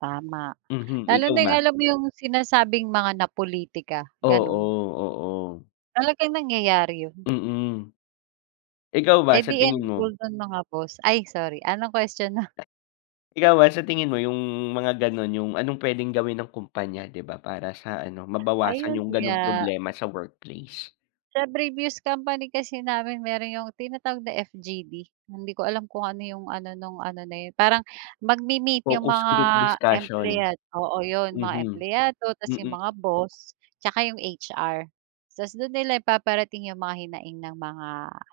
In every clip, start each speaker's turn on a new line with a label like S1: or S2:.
S1: Tama,
S2: Mhm,
S1: lalo
S2: ikaw
S1: na 'yong
S2: ba?
S1: alam mo 'yong sinasabing mga napolitika, gano'n.
S2: Oo, oo.
S1: Talagang nangyayari 'yon.
S2: Mm. Ikaw
S1: Eh,
S2: ba, sa
S1: 'di
S2: tingin mo?
S1: involved do'n mga boss, ay, sorry. Anong question mo?
S2: Ikaw ba sa tingin mo 'yong mga gano'n, 'yong anong puwedeng gawin ng kumpanya, 'di ba, para sa, ano, mabawasan
S1: Ayun
S2: 'yong gano'ng
S1: nga.
S2: problema sa workplace?
S1: Sa previous company kasi namin mayro'n 'yong tinatawag na FGD. Hindi ko alam kung ano 'yong ano, no'ng ano na yun, parang magmi-meet yung
S2: Focus
S1: mga
S2: group discussion.
S1: empleyad oo, 'yon, mga
S2: Mhm,
S1: empleyado 'tas yung
S2: mm.
S1: mga boss, 'tsaka 'yong HR. 'Tas do'n nila ipaparating 'yong mga hinaing ng mga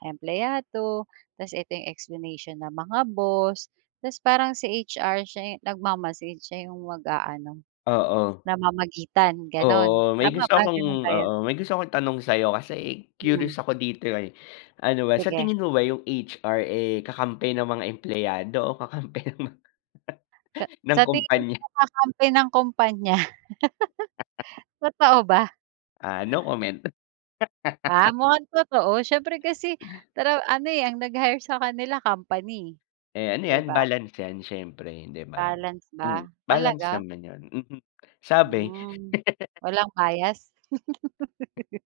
S1: empleyado. 'Tas ito 'yong explanation ng mga boss. 'Tas parang si HR siya 'yong nagmamasid siya yung mag-aano,
S2: Oo.
S1: namamagitan, gano'n.
S2: Oo, may
S1: Tama
S2: gusto
S1: ba?
S2: akong
S1: Gano'n ba yun?
S2: oo, may gusto akong itanong sa 'yo kasi
S1: Hmm.
S2: curious ako dito, eh. Ano ba, sa
S1: Sige.
S2: tingin mo ba 'yong HR, eh, kakampi ng mga empleyado o kakampi ng mga
S1: Ka
S2: ng
S1: sa tingin
S2: kompanya?
S1: mo kakampi ng kompanya. Totoo ba?
S2: Ah, no comment.
S1: Ah, mukhang totoo siyempre kasi pero, ano, eh, ang nag-hire sa kanila company,
S2: Eh, ano
S1: 'di
S2: 'yan,
S1: ba?
S2: balance 'yan siyempre, 'di ba?
S1: Balance
S2: Hmm,
S1: ba?
S2: balance
S1: Talaga?
S2: naman 'yon, mhm. Sabi.
S1: Hmm, walang bias?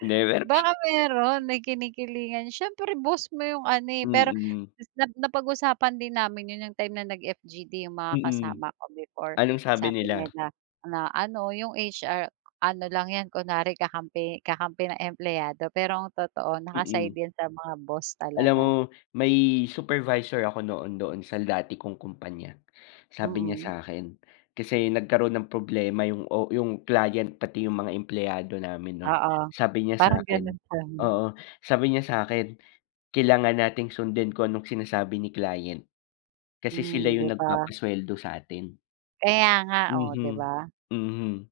S2: 'Di, pero mas
S1: Baka mayro'n, may kinikilingan, siyempre boss mo 'yong ano, eh. Pero
S2: Mm.
S1: is na napag-usapan din namin 'yon, 'yong time na nag-FGD 'yong mga
S2: Mm,
S1: kasama ko before.
S2: anong sabi
S1: Sabi
S2: nila?
S1: nila na, ano, yung HR, ano lang 'yan, kunwari kakampi kakampi ng empleyado. Pero ang totoo naka-side
S2: Mm.
S1: 'yan sa mga boss
S2: Alam mo
S1: talaga.
S2: may supervisor ako noon doon sa dati kong kumpanya. Sabi niya sa
S1: Mm.
S2: akin kasi nagkaroon ng problema 'yong o 'yong client pati 'yong mga empleyado namin no'n.
S1: Oo,
S2: Sabi niya sa
S1: parang
S2: akin
S1: gano'n sa 'min.
S2: oo, sabi niya sa akin kailangan natin sundin kung anong sinasabi ni client. Kasi sila
S1: Hmm, 'di
S2: 'yong
S1: ba?
S2: nagpapasweldo sa atin.
S1: Kaya nga, oh, 'di
S2: Mhm,
S1: ba?
S2: mhm.